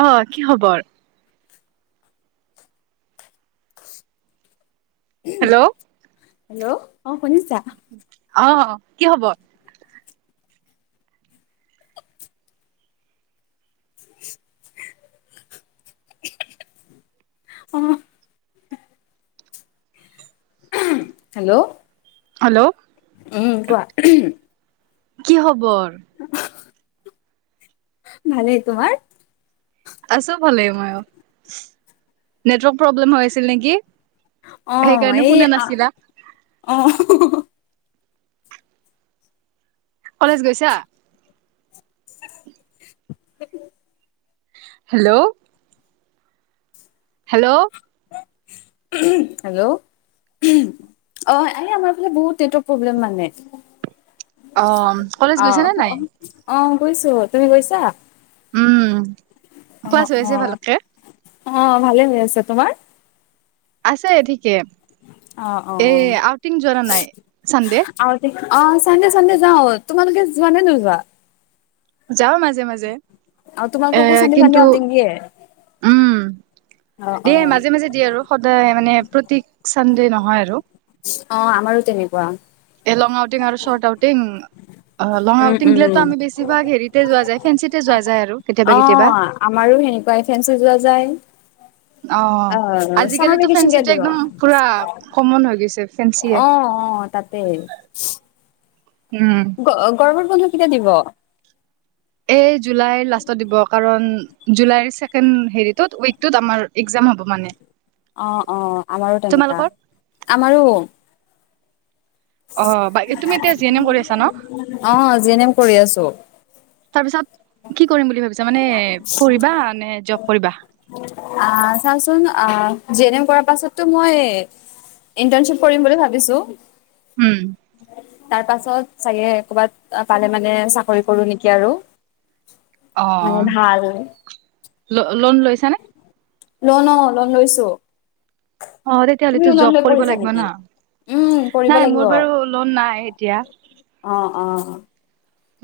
অ', কি খবৰ? হেল্ল' অ হেল্ল' অ', শুনিছা? অ', কি খবৰ? অ হেল্ল' হেল্ল' উম, কোৱা। কি খবৰ? ভালে তোমাৰ? আছোঁ ভালেই ময়ো, নেটৱৰ্ক প্ৰব্লেম হৈ আছিল নেকি? অ', সেইকাৰণে এই শুনা আ, নাছিলা অ', কলেজ গৈছা? হেল্ল' হেল্ল' হেল্ল' অ', আৰু আমাৰ ফালে বহুত নেটৰ্ক প্ৰব্লেম মানে। অ কলেজ গৈছা নে নাই অ', গৈছো তুমি গৈছা? উম, অ ক্লাছ হৈ অ আছে ভালকে? অ', ভালে হৈ আছে তোমাৰ? আছে ঠিকে, অ অ এই আউটিং যোৰা নাই চানডে। আউটিং অ', চানডে চানডে যাওঁ, তোমালোকে যোৱা নে নোযোৱা? যাওঁ মাজে মাজে অ এ তোমালোককো চানডে চানডে কিন্তু আউটিং দিয়ে উম, অ অ এ মাজে মাজে দিয়ে আৰু সদায় মানে প্ৰতিক চানডে নহয় আৰু। অ', আমাৰো তেনেকুৱা। এলং আউটিং আৰু শৰ্ট আউটিং। অ', লং উম আউটিং দিলো উম আমি বেছিভাগ হেৰিতে যোৱা যায়, ফেঞ্চিতে যোৱা যায় আৰু কেতিয়াবা কেতিয়াবা। তিনটায়ে ফেঞ্চি যোৱা যায়। অ', চামাৰ আজিকালিতো ভেকেচন কেতিয়া ফেঞ্চিটো দিব? একদম পুৰা ক'মন হৈ গৈছে। ফেঞ্চিয়ে অ', অ', তাতে। উম গ গৰমৰ বন্ধ কেতিয়া দিব? এ জুলাই লাষ্টত দিব কাৰণ জুলাই ছেকেণ্ড হেৰিটোত ৱিকটুত আমাৰ এক্সাম ম হ'ব মানে অ অ আমাৰো তেনেকা তোমালোকৰ আমাৰো আহ বাক তুমি এতিয়া জি এন এম কৰি আছা ন অ', জি এন এম কৰি আছোঁ, তাৰ পিছত কি কৰিম বুলি ভাবিছা মানে পঢ়িবা নে জব কৰিবা আহ চাচোন আহ জি এন এম কৰাৰ পাছতো মই ইণ্টাৰ্ণশ্বিপ কৰিম বুলি ভাবিছোঁ। উম, তাৰ পাছত চাগে কৰ'বাত পালে মানে চাকৰি কৰো নেকি আৰু। মানে অ', ভাল ল লোন লৈছানে? লন অ', লন লৈছো। অ তেতিয়াহ'লে তো জব কৰিব লাগিব না উম, কৰিব নাই লাগিব। মোৰ বাৰু লোন নাই এতিয়া অ অ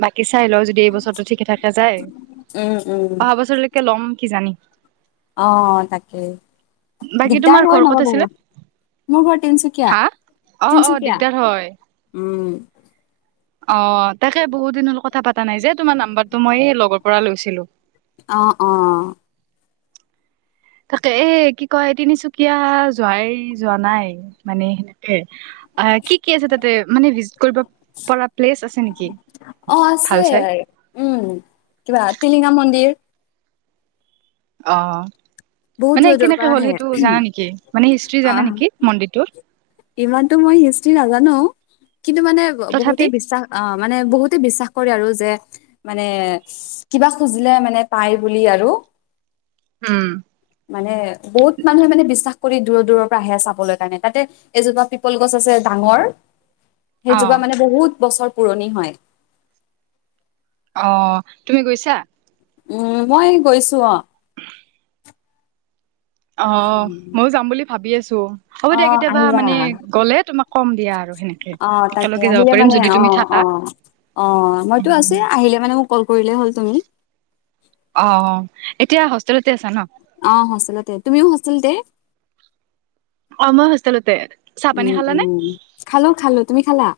বাকী চাই লও যদি এই বছৰটো ঠিকে থাককা যায় উম, উম। অহা বছৰলৈকে লম কি জানি অ তাকেই বাকী তোমাৰ দিগদাৰ ঘৰ হৈ নব ক'ত আছিলে? বহুত মোৰ ঘৰ তিনচুকীয়া হা? অ', অ', তিনচুকীয়া দিগদাৰ হয় উম অ তাকে বহুত দিন কথা পাতা নাই যে তোমাৰ নাম্বাৰটো মই লগৰ পৰা লৈছিলো অ অ তাকে এ কি কয় তিনিচুকীয়া যোৱাই যোৱা নাই মানে সেনেকে অ কি কি আছে তাতে মানে ভিজিট কৰিব পৰা প্লেচ আছে নেকি অ ভাল আছে চাই? উম কিবা টিলিঙা মন্দিৰ আহ বহুত মানে দূৰ দূৰৰ কেনেকে পৰা হ'ল আহে সেইটো জানা নেকি মানে হিষ্টি জানা আহ নেকি মন্দিৰটোৰ ইমানতো মই হিষ্ট্ৰী নাজানো কিন্তু মানে তথাপি? বহুতে বিশ্বাস অ মানে বহুতে বিশ্বাস কৰে আৰু যে মানে কিবা খুজিলে মানে পায় বুলি আৰু উম মানে বহুত মানুহে মানে বিশ্বাস কৰি দূৰৰ দূৰৰ পৰা আহে চাবলৈ কাৰণে তাতে এজোপা পিপল গছ আছে ডাঙৰ অ', সেইজোপা মানে বহুত বছৰ পুৰণি হয় অ তুমি গৈছা উম মই গৈছো অ অ ময়ও যাম বুলি ভাবি আছো হ'ব দিয়া অ' কেতিয়াবা আহিবা মানে গ'লে তুমাক কম দিয়া আৰু সেনেকে অ' তাকে একেলগে যাব আহিলে পাৰিম মানে যদি তুমি অ' অ থাকা অ মইতো আচো আহিলে মানে মোক কল কৰিলেই হ'ল তুমি অ এতিয়া হোষ্টেলতে আছা ন অ হোছতেলটে তুমিও হোষ্টেলত হে অম হষ্টেলতে উম উম খালো খালো তুমি খালা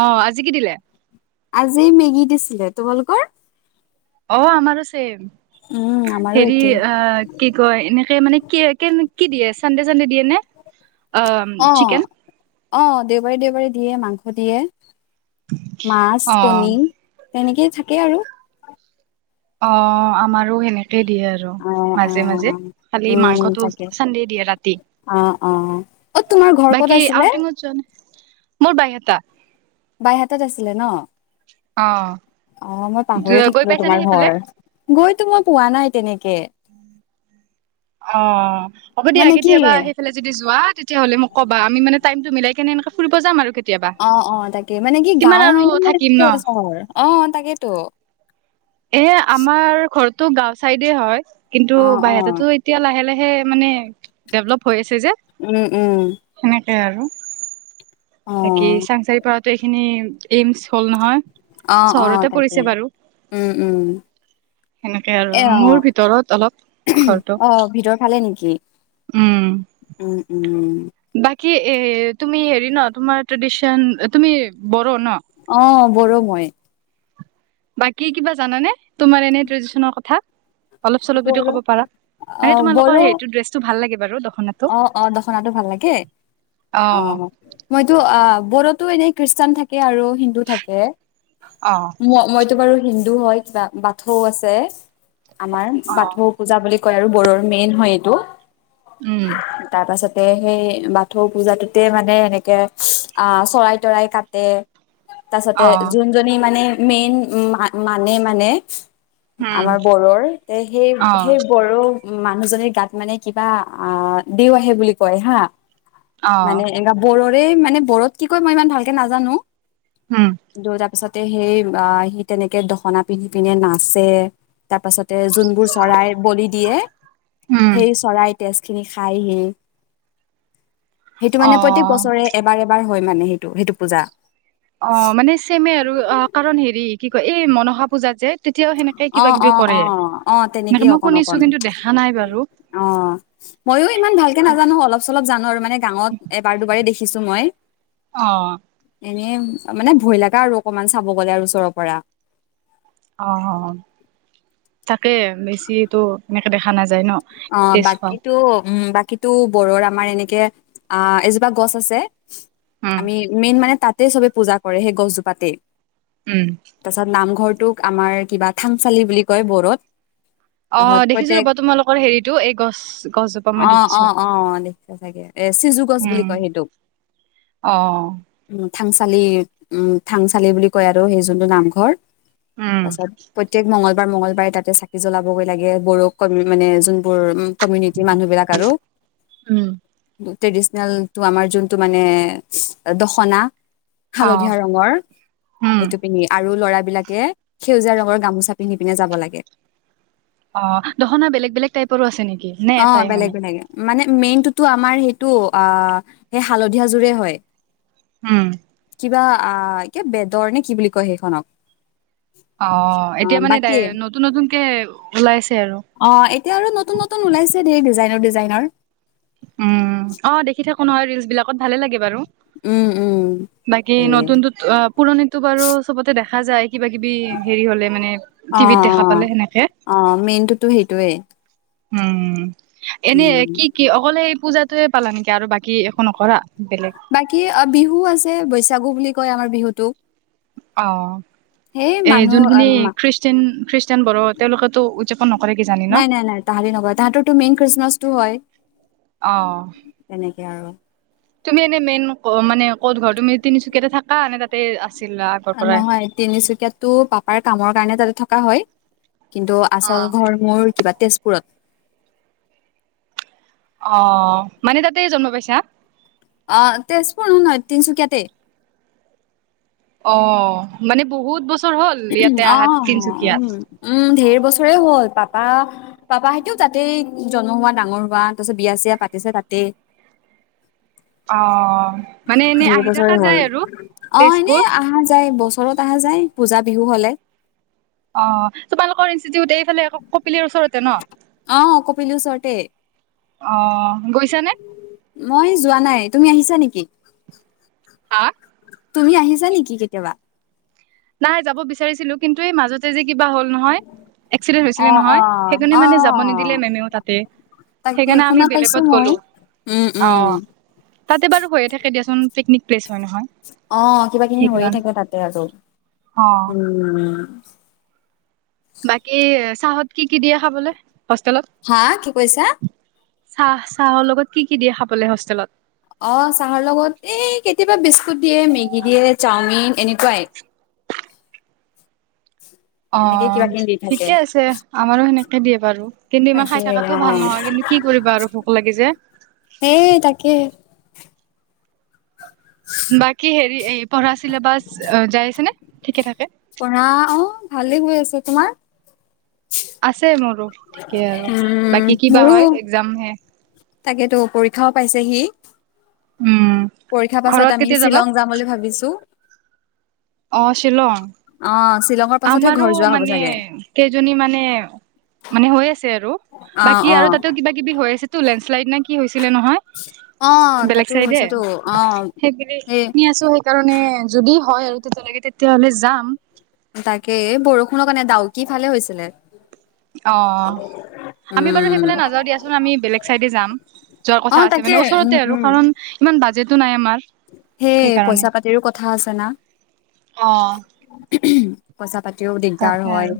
অ আজি কি দিলে আজি মেগী দিছিলে তোমালোকৰ অ আমাৰ ছেম উম আমাৰো হেৰি একেই অ কি কয় এনেকে মানে কি কেনে কি দিয়ে চানডে চানডে দিয়ে নে অ অ' চিকেন অ দেওবাৰী দেওবাৰী দিয়ে মাংস দিয়ে মাছ অ কণী তেনেকেই থাকে আৰু অ আমাৰো সেনেকেই দিয়ে আৰু অ' মাজে মাজে অ' খালি উম মাংসটো তাকে চানডেই দিয়ে ৰাতি অ' অ' অ' তোমাৰ ঘৰ ক'ত বাকী আছিলে আউটিঙত যোৱা নাই মোৰ বাই এটা বাইহাতাত আছিলে ন অ'। অ', মই পাহৰি গৈ থাকিলো পাইছানে তোমাৰ সেইফালে? ঘৰ। গৈতো মই পোৱা নাই তেনেকে। অ', হ'ব দিয়া। মানে কি কেতিয়াবা সেইফালে যদি যোৱা তেতিয়াহ'লে মোক ক'বা। আমি মানে টাইমটো মিলাই এনে এনেকে ফুৰিব যাম আৰু কে অ', অ', তাকে মানে কি গাঁও হয় নে থাকিম নে ন চহৰ? অ', তাকেইেতো। এ, আমাৰ ঘৰটো গাঁও চাইডে হয়। কিন্তু অ অ বাইহাতাটো এতিয়া লাহে লাহে সেই মানে ডেভেলপ হৈ আছে যে, উম উম হেনেকে আৰু। অ বাকি চাংচাৰি পৰা আহোঁতে এইখিনি এইমচ হ'ল নহয় অ অ চহৰতে তাকে পৰিছে বাৰু উম উম সেনেকে আৰু এ অ মোৰ ভিতৰত অলপ ঘৰটো অ ভিতৰ ভাল নেকি উম উম উম উ বাকী এ তুমি হেৰি ন তোমাৰ ট্ৰেডিচন তুমি বড়ো ন অ ম মই বাকী কিবা জানানে তোমাৰ এনে ট্ৰেডিশনৰ কথা অলপ-চলপ যদি বড়ো ক'ব পাৰা। অ মানে তোমালোকৰ বড়ো সেইটো ড্ৰেছটো ভাল লাগে। বাৰু দখনাটো অ', অ', দখনাটো ভাল লাগে? অ', মইতো অ', বড়োত এনেই খ্ৰীষ্টান থাকে আৰু হিন্দু থাকে। অ', ম মইতো বাৰু হিন হয়, কিবা বাথৌ আছে। আমাৰ বাথৌ পূজা বুলি কয়। আৰু বড়োৰ মেইন হয় এইটো। উম, তাৰ পাছত সেই বাথৌ পূজাটোতে মানে এনেকে আহ, চৰাই-তৰাই কাটে। তাছতে অ', যোনজনী মানে মেইন মানে মানে উম, আমাৰ বড়োৰ তে সেই অ', সেই বড়ো মানুহজনীৰ গাত মানে কিবা আ, দেউ আহে বুলি কয় হা। অ', মানে এনেকা বড়োৰ টোৱে মানে বড়োত কি কয় মই ইমান ভালকে নাজানো। উম, কিন্তু তাৰপিছত সেই অ', সি তেনেকে দখনা পিন্ধি পিনে নাচে। তাৰ পাছত যোনবোৰ চৰাই বলি দিয়ে, উম, সেই চৰাইত তেজখিনি খাইহি। সেইটো মানে প্ৰত্যেক অ', বছৰে এবাৰ এবাৰ হয় মানে সেইটো সেইটো পূজা। অ', মানে ছেমে আৰু। অ', কাৰণ হেৰি কি কয় এই মনসা পূজাত যে তেতিয়াও সেনেকেই অ অ কিবা-কিবি অ কৰে। অ মানে তেনেকেই মই অকণ অকণ শুনিছো কিন্তু দেখা নাই বাৰু। অ', ময়ো ইমান ভালকে নাজানো। অলপ-চলপ জানো আৰু। মানে গাঁৱত এবাৰ-দুবাৰেই দেখিছো মই। অ'। এনে মানে ভয় লাগা আৰু অকমান চাব গ'লে আৰু ওচৰৰ পৰা। অ', অ', তাকে বেছিটো এনেকে দেখা নাযায় ন অ', তেজ খোৱা বাকীটো উম, বাকী টো বড়োৰ আমাৰ এনেকে আ, এজোপা গছ আছে। উম, আমি মেইন মানে তাত তে চবে পূজা কৰে সেই গছজোপাতে। উম, তাৰ পিছত নামঘৰ তোক আমাৰ কিবা থাংচালি বুলি কয় বড়োত। তাৰপিছত অ', দেখিছো প্ৰত্যেক ৰ'বা তোমালোকৰ হেৰিটো এই গছ গছজোপা অ মই অ দেখিছো। অ দেখিছা চাগে এ চিজু গছ বুলি উম। কয় সেইটোক অহ। উম থাংচালি উম, থাংচালি বুলি কয় আৰু সেই যোনটো নামঘৰ। উম তাৰপাছত প্ৰত্যক মঙ্গলবাৰ মঙ্গলবাৰে তাতে চাকি জ্বলাবগৈ লাগে বড়োক মানে বড়ো উম, কমিউনিটিৰ মানুহবিলাক আৰু। উম উম। ট্ৰেডিচনেলটো আমাৰ যোনটো মানে দখনা। অ হালধীয়া ৰঙৰ উম সেইটো পিন্ধি আৰু ল'ৰা বিলাকে সেউজীয়া ৰঙৰ গামোচা পিন্ধি পিনে যাব লাগে। অ', দখনা বেলেগ-বেলেগ টাইপৰো আছে নেকি নে অ এটাই বেলেগ মানে? বেলেগ মানে মেইনতোটো আমাৰ সেইটো আ, সেই হালধীয়াযোৰে হয়। উম। কিবা আ এয়া বেদৰ নে কি বুলি কয় সেইখনক অ অ এতিয়া মানে বাকী নতুন নতুনকে ওলাইছে আৰু অ এতিয়া আৰু নতুন নতুন ওলাইছে দেেই ডিজাইনৰ ডিজাইনৰ উম অ দেখি থাকো নহয় ৰিলচ বিলাকত ভালে লাগে বাৰু উম উম বাকী সেয়ে নতুনত পুৰণিতটো বাৰু চবতে দেখা যায় কিবা কিবি হেৰি হলে মানে অ টিভিত দেখা পালে সেনেকে অ', মেইনতোটো সেইটোৱে। উম। এনে কি কি অকল সেই পূজাটোৱে পালা নেকি আৰু বাকী একো নকৰা? বেলেগ বাকী বিহু আছে বৈচাগু বুলি কয় আমাৰ বিহুটোক। অ সেই ', মানুহ যোনখিনি খ্ৰীষ্টান খ্ৰীষ্টান বড়ো তেওঁলোকেতো উদযাপন নকৰে কি জানি ন? নাই নাই নাই তাহাতি নকৰে। তাহাতঁৰটো মেইন খ্ৰীষ্টমাচটো হয়। অহ। তেনেকে আৰু তুমি এনে মেইন অ মানে ক'ত ঘৰত তুমি তিনিচুকীয়াতে থাকা নে তাতে আছিলা আগৰ পৰাই? নহয় তিনিচুকীয়াতটো পাপাৰ কামৰ কাৰণে তাতে থকা হয় কিন্তু অ। আচল ঘৰ মোৰ কিবা তেজপুৰত অ মানে তাতে জন্ম পাইছা হা অ তেজপুৰ নহয় তিনচুকীয়াতে অ মানে বহুত বস্তু অ উম উম ঢেৰ বছৰে হ'ল তাত পাপা পাপা সতেও তাতেই জনন্ম হোৱা ডাঙৰ হোৱা তাৰ পিছত বিয়া চয়া পাতিছে তাতে [inaudible] অ মানে এনেই ধেৰ আহি বছৰে থকা হ'ল যায় আৰু অ তেজপুৰ এনেই অহা যায় বছৰত অহা যায় পূজা বিহু হলে অ তোমালোকৰ ইনষ্টিটিউট এইফালে কপিলিৰ ওচৰতে ন? অ কপিলি ওচৰতে অ গৈছানে? মই যোৱা নাই তুমি আহিছা নেকি হা তুমি আহিছা নেকি কেতিয়াবা নাই যাব বিচাৰিছিলো কিন্তু এই মাজতে যে কিবা হ'ল নহয় এক্সিডেন্ট অ হৈছিলে অ নহয় সেইখিনি অ মানে যাব নিদিলে মেমেও তাতে তাকে সেইকাৰণে আমি শুনা পাইছো বেলেগত মই গ'লো উম অ উম তাতে বাৰু হৈয়ে থাকে দিয়াচোন পিকনিক পেলছ অ কিবা কিনি হৈয়ে থাকে তাতে আৰু অ উম বাকী চাহত কি কি দিয়ে খাবলৈ হা কি কৈছা চাহ চাহৰ লগত কি কি দিয়ে খাবলৈ হোষ্টেলত অ চাহৰ লগত এই কেতিয়াবা বিস্কুট দিয়ে মেগী দিয়ে চাওমিন এনেকুৱাই [unintelligible] অ কিবা কিনি দি থাকে। ঠিকে আছে আমাৰো সেনেকে দিয়ে বাৰু কিন্তু ইমান তাকে খাই অ থকাটোও ভাল নহয় কিন্তু কি কৰিবা আৰু ভোক লাগে যে সেই তাকে পঢ়া [unintelligible] অ ভালে আছে। তোমাৰ আছে মোৰো ঠিকে আৰু উম বাকী কিবা মোৰো হয় একজাম হে তাকেতো পৰীক্ষাও পাইছেহি উম পৰীক্ষাৰ পাছত ঘৰত আমি কেতিয়া যাবা শ্বিলং যাম বুলি ভাবিছো অ শ্বিলং অ শ্বিলঙৰ পাছতহে আমাৰো ঘৰ যোৱা হ'ব মানে চাগে। কেইজনী মানে মানে হৈ আছে আৰু অ বাকী অ আৰু তাতে কিবা কিবি হৈ আছে তো লেণ্ডশ্লাইড নে কি ছিলে নহয় অ বেলেগ তাতো চাইডে হৈছেতো অ সেই সেই শুনি আছো সেইকাৰণে যদি হয় আৰু তেতিয়ালকে তেতিয়াহলে যাম তাকে বৰষুণৰ কাৰণে ডাউ কি ফালে হৈছিলে অ আমি বাৰু উম সেইফালে নাযাওঁ দিয়াচোন আমি বেলেগ চাইডে যাম যোৱাৰ অ কথা আছে তাকে মানে উম ওচৰতে আৰু উম কাৰণ ইমান বাজেতো নাই আমাৰ সেই সেইকাৰণে পইচা পাতিৰো কথা আছে না অ [inaudible] পইচা পাতিও দিগদাৰ তাকে হয় আৰু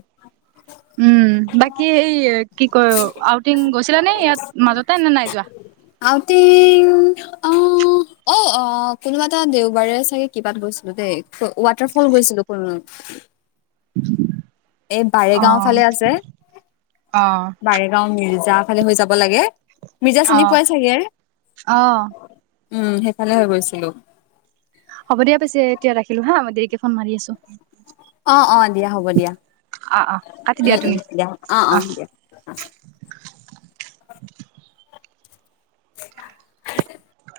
উম বাকী এই কি কয় আউটিং গৈছিলা নে ইয়াত মাজতে নে নাই যোৱা আউটিং অ অ অ কোনোবা এটা দেওবাৰে চাগে কিবাত গৈছিলো দেই ৱাটাৰ ফল গৈছিলো কোনো উ এই বাৰেগাঁও ফালে আছে অ বাৰেগাও মিৰিজাৰ্ভ ভালে হৈ যাব লাগে মিৰ্জা অ চিনি পাই চাগে অ [inaudible] উম সেইফালে হৈ গৈছিলো হ'ব দা পিছে এতিয়া ৰাখিলো হা মই দেৰিকে ফোন মাৰি আছো অ অ দিয়া হ'ব দিয়া অ অ কাটি উম উম তুমি দিয়া অ অ দিয়া অ [inaudible] [unintelligible]